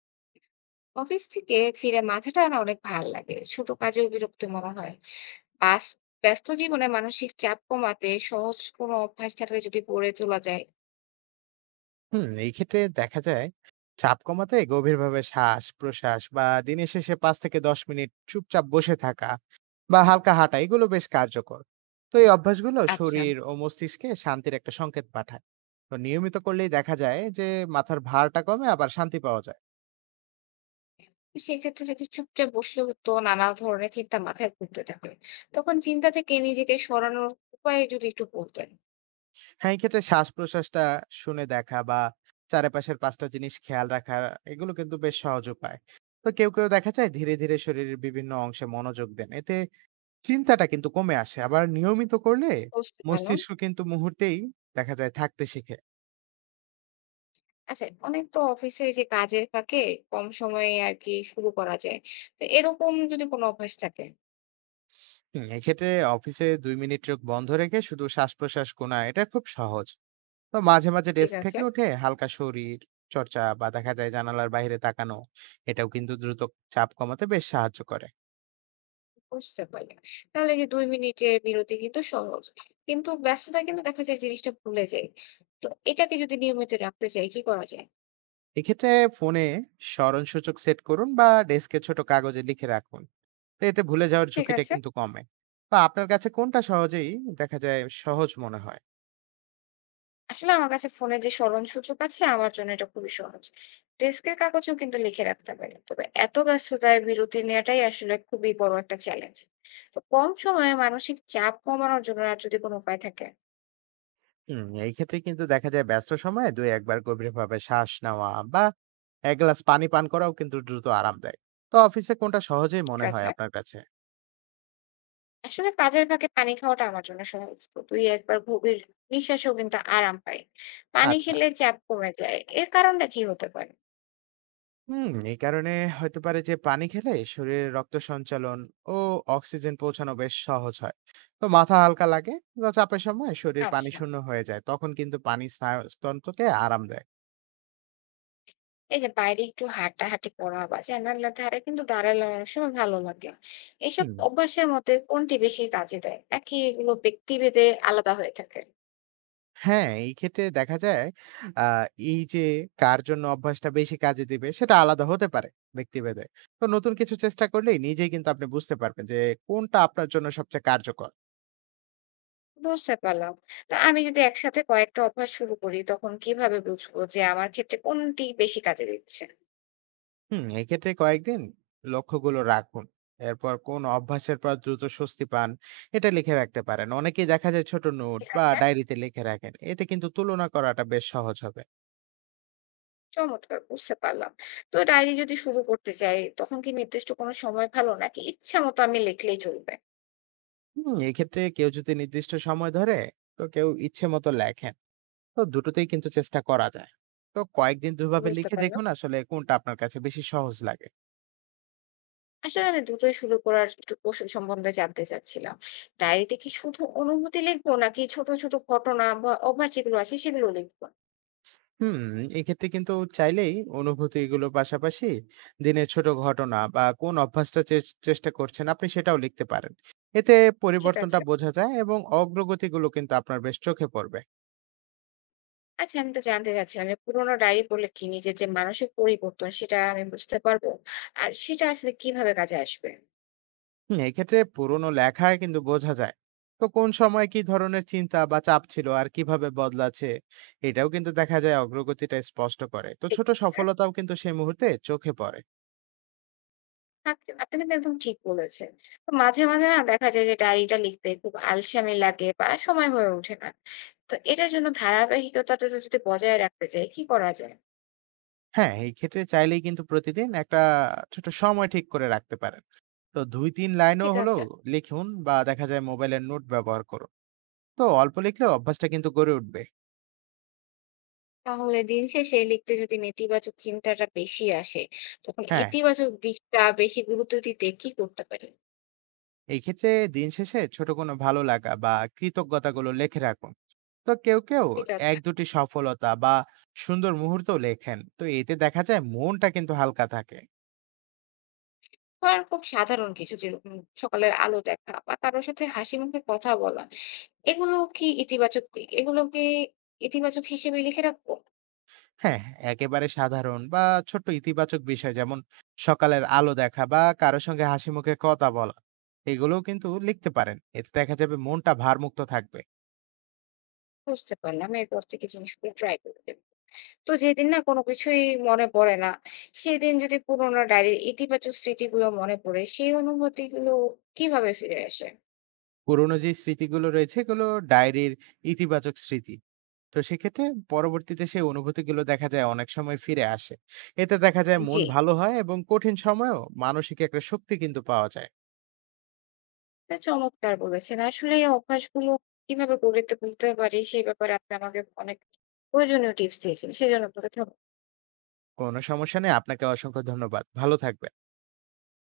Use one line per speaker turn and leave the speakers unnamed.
Office থেকে ফিরে মাথাটা না অনেক ভার লাগে, ছোট কাজেও বিরক্ত মনে হয়। বাস ব্যস্ত জীবনে মানসিক চাপ কমাতে সহজ কোনো অভ্যাস থাকলে যদি গড়ে তোলা যায়।
হুম, এই ক্ষেত্রে দেখা যায় চাপ কমাতে গভীরভাবে শ্বাস প্রশ্বাস বা দিনের শেষে ৫ থেকে ১০ মিনিট চুপচাপ বসে থাকা বা হালকা হাঁটা এগুলো বেশ কার্যকর। তো এই অভ্যাসগুলো
আচ্ছা,
শরীর ও মস্তিষ্কে শান্তির একটা সংকেত পাঠায়। তো নিয়মিত করলেই দেখা যায় যে মাথার ভারটা কমে আবার শান্তি পাওয়া যায়।
তো সেক্ষেত্রে যদি চুপচাপ বসলেও তো নানা ধরনের চিন্তা মাথায় ঘুরতে থাকে, তখন চিন্তা থেকে নিজেকে সরানোর উপায় যদি একটু বলতেন।
হ্যাঁ, এই ক্ষেত্রে শ্বাস প্রশ্বাসটা শুনে দেখা বা চারপাশের পাঁচটা জিনিস খেয়াল রাখা এগুলো কিন্তু বেশ সহজ উপায়। তো কেউ কেউ দেখা যায় ধীরে ধীরে শরীরের বিভিন্ন অংশে মনোযোগ দেন, এতে চিন্তাটা কিন্তু কমে আসে। আবার নিয়মিত করলে
বুঝতে পারলাম।
মস্তিষ্ক কিন্তু মুহূর্তেই দেখা যায় থাকতে শিখে।
আচ্ছা, অনেক তো অফিসে এই যে কাজের ফাঁকে কম সময়ে আর কি শুরু করা যায়, তো এরকম যদি কোনো অভ্যাস থাকে।
হুম, এক্ষেত্রে অফিসে ২ মিনিট চোখ বন্ধ রেখে শুধু শ্বাসপ্রশ্বাস গোনা এটা খুব সহজ। তো মাঝে, মাঝে
ঠিক
ডেস্ক থেকে
আছে।
উঠে হালকা শরীর চর্চা বা দেখা যায় জানালার বাইরে তাকানো, এটাও কিন্তু দ্রুত চাপ কমাতে বেশ সাহায্য করে।
বুঝতে পারলাম। তাহলে যে ২ মিনিটের বিরতি কিন্তু সহজ। কিন্তু ব্যস্ততা কিন্তু দেখা যায় জিনিসটা ভুলে যাই। তো এটাকে যদি নিয়মিত রাখতে চাই কি করা যায়?
এক্ষেত্রে ফোনে স্মরণসূচক সেট করুন বা ডেস্কে ছোট কাগজে লিখে রাখুন। তো এতে ভুলে যাওয়ার
ঠিক
ঝুঁকিটা
আছে।
কিন্তু কমে। তো আপনার কাছে কোনটা সহজেই দেখা যায় সহজ মনে হয়?
আসলে আমার কাছে ফোনে যে স্মরণ সূচক আছে আমার জন্য এটা খুবই সহজ। ডেস্কের কাগজেও কিন্তু লিখে রাখতে পারি। তবে এত ব্যস্ততায় বিরতি নেওয়াটাই আসলে খুবই বড় একটা চ্যালেঞ্জ। তো কম সময়ে মানসিক চাপ কমানোর জন্য আর যদি কোনো উপায় থাকে?
হুম, এই ক্ষেত্রে কিন্তু দেখা যায় ব্যস্ত সময়ে ২-১ বার গভীরভাবে শ্বাস নেওয়া বা ১ গ্লাস পানি পান করাও কিন্তু দ্রুত আরাম দেয়। তো অফিসে কোনটা সহজেই
ঠিক
মনে হয়
আছে।
আপনার কাছে?
আসলে কাজের ফাঁকে পানি খাওয়াটা আমার জন্য সহজ। তো ২-১ বার গভীর নিঃশ্বাসেও কিন্তু আরাম পাই। পানি
আচ্ছা।
খেলে চাপ কমে যায়। এর কারণটা কি হতে পারে?
হুম, এই কারণে হতে পারে যে পানি খেলে শরীরে রক্ত সঞ্চালন ও অক্সিজেন পৌঁছানো বেশ সহজ হয়। তো মাথা হালকা লাগে। তো চাপের সময় শরীর
আচ্ছা।
পানিশূন্য হয়ে যায়। তখন কিন্তু পানি স্নায়ুতন্ত্রকে আরাম দেয়।
এই যে বাইরে একটু হাঁটাহাঁটি করা বা জানালার ধারে কিন্তু দাঁড়ালে অনেক সময় ভালো লাগে। এসব
হুম।
অভ্যাসের মধ্যে কোনটি বেশি কাজে দেয়? নাকি এগুলো ব্যক্তিভেদে আলাদা হয়ে থাকে?
হ্যাঁ, এই ক্ষেত্রে দেখা যায় আ এই যে কার জন্য অভ্যাসটা বেশি কাজে দিবে সেটা আলাদা হতে পারে ব্যক্তিভেদে। তো নতুন কিছু চেষ্টা করলেই নিজেই কিন্তু আপনি বুঝতে পারবেন যে কোনটা আপনার জন্য সবচেয়ে কার্যকর।
বুঝতে পারলাম। তো আমি যদি একসাথে কয়েকটা অভ্যাস শুরু করি তখন কিভাবে বুঝবো যে আমার ক্ষেত্রে কোনটি বেশি কাজে দিচ্ছে?
হুম, এক্ষেত্রে কয়েকদিন লক্ষ্যগুলো রাখুন। এরপর কোন অভ্যাসের পর দ্রুত স্বস্তি পান এটা লিখে রাখতে পারেন। অনেকেই দেখা যায় ছোট নোট
ঠিক
বা
আছে।
ডায়েরিতে লিখে রাখেন। এতে কিন্তু তুলনা করাটা বেশ সহজ হবে।
চমৎকার! বুঝতে পারলাম। তো ডায়েরি যদি শুরু করতে চাই, তখন কি নির্দিষ্ট কোনো সময় ভালো? নাকি ইচ্ছা মতো আমি লিখলেই চলবে?
হুম, এক্ষেত্রে কেউ যদি নির্দিষ্ট সময় ধরে, তো কেউ ইচ্ছে মতো লেখেন। তো দুটোতেই কিন্তু চেষ্টা করা যায়। তো কয়েকদিন দুভাবে
বুঝতে
লিখে
পারলাম।
দেখুন আসলে কোনটা আপনার কাছে বেশি সহজ লাগে।
আসলে আমি দুটোই শুরু করার একটু কৌশল সম্বন্ধে জানতে চাচ্ছিলাম। ডায়েরিতে কি শুধু অনুভূতি লিখবো? নাকি ছোট, ছোট ঘটনা বা অভ্যাস যেগুলো আছে সেগুলো লিখবো?
হুম, এক্ষেত্রে কিন্তু চাইলেই অনুভূতি এগুলো পাশাপাশি দিনের ছোট ঘটনা বা কোন অভ্যাসটা চেষ্টা করছেন আপনি সেটাও লিখতে পারেন। এতে
ঠিক
পরিবর্তনটা
আছে।
বোঝা যায় এবং অগ্রগতিগুলো কিন্তু আপনার বেশ চোখে পড়বে।
আচ্ছা, আমি তো জানতে চাচ্ছিলাম যে পুরোনো ডায়েরি পড়লে কি নিজের যে মানসিক পরিবর্তন সেটা আমি বুঝতে পারবো? আর সেটা আসলে কিভাবে কাজে আসবে?
হুম, এক্ষেত্রে পুরনো লেখায় কিন্তু বোঝা যায় তো কোন সময় কি ধরনের চিন্তা বা চাপ ছিল আর কিভাবে বদলাছে। এটাও কিন্তু দেখা যায় অগ্রগতিটা স্পষ্ট করে। তো
ঠিক
ছোট
আছে।
সফলতাও কিন্তু সেই মুহূর্তে চোখে পড়ে।
আপ আপনি কিন্তু একদম ঠিক বলেছেন। তো মাঝে, মাঝে না দেখা যায় যে ডায়েরিটা লিখতে খুব আলসেমি লাগে বা সময় হয়ে ওঠে না। তো এটার জন্য ধারাবাহিকতাটা যদি বজায় রাখতে চাই, কি করা যায়?
হ্যাঁ, এই ক্ষেত্রে চাইলেই কিন্তু প্রতিদিন একটা ছোট সময় ঠিক করে রাখতে পারেন। তো ২-৩ লাইনও
ঠিক
হলো
আছে।
লিখুন বা দেখা যায় মোবাইলের নোট ব্যবহার করুন। তো অল্প লিখলে অভ্যাসটা কিন্তু গড়ে উঠবে।
তাহলে দিন শেষে লিখতে যদি নেতিবাচক চিন্তাটা বেশি আসে, তখন
হ্যাঁ,
ইতিবাচক দিকটা বেশি গুরুত্ব দিতে কি করতে পারি?
এই ক্ষেত্রে দিন শেষে ছোট কোনো ভালো লাগা বা কৃতজ্ঞতাগুলো লেখে রাখুন। তো কেউ কেউ
ঠিক আছে।
এক দুটি সফলতা বা সুন্দর মুহূর্ত লেখেন, তো এতে দেখা যায় মনটা কিন্তু হালকা থাকে।
ধরেন খুব সাধারণ কিছু যেরকম সকালের আলো দেখা বা কারো সাথে হাসি মুখে কথা বলা। এগুলো কি ইতিবাচক দিক? এগুলো কি ইতিবাচক হিসেবে লিখে রাখবো?
হ্যাঁ, একেবারে সাধারণ বা ছোট্ট ইতিবাচক বিষয়, যেমন সকালের আলো দেখা বা কারোর সঙ্গে হাসি মুখে কথা বলা, এগুলোও কিন্তু লিখতে পারেন। এতে দেখা যাবে মনটা ভারমুক্ত থাকবে।
বুঝতে পারলাম। এরপর থেকে জিনিসগুলো ট্রাই করবেন। তো যেদিন না কোনো কিছুই মনে পড়ে না, সেদিন যদি পুরোনো ডায়েরির ইতিবাচক স্মৃতিগুলো মনে পড়ে, সেই অনুভূতিগুলো কিভাবে ফিরে আসে?
পুরোনো যে স্মৃতিগুলো রয়েছে এগুলো ডায়েরির ইতিবাচক স্মৃতি। তো সেক্ষেত্রে পরবর্তীতে সেই অনুভূতিগুলো দেখা যায় অনেক সময় ফিরে আসে। এতে দেখা যায় মন
জি।
ভালো হয় এবং কঠিন সময়েও মানসিক একটা শক্তি কিন্তু পাওয়া যায়।
এটা চমৎকার বলেছেন। আসলে এই অভ্যাসগুলো কিভাবে গড়ে তুলতে পারি, সে ব্যাপারে আপনি আমাকে অনেক প্রয়োজনীয় টিপস দিয়েছেন। সেজন্য আপনাকে ধন্যবাদ।
কোনো সমস্যা নেই, আপনাকে অসংখ্য ধন্যবাদ, ভালো থাকবেন।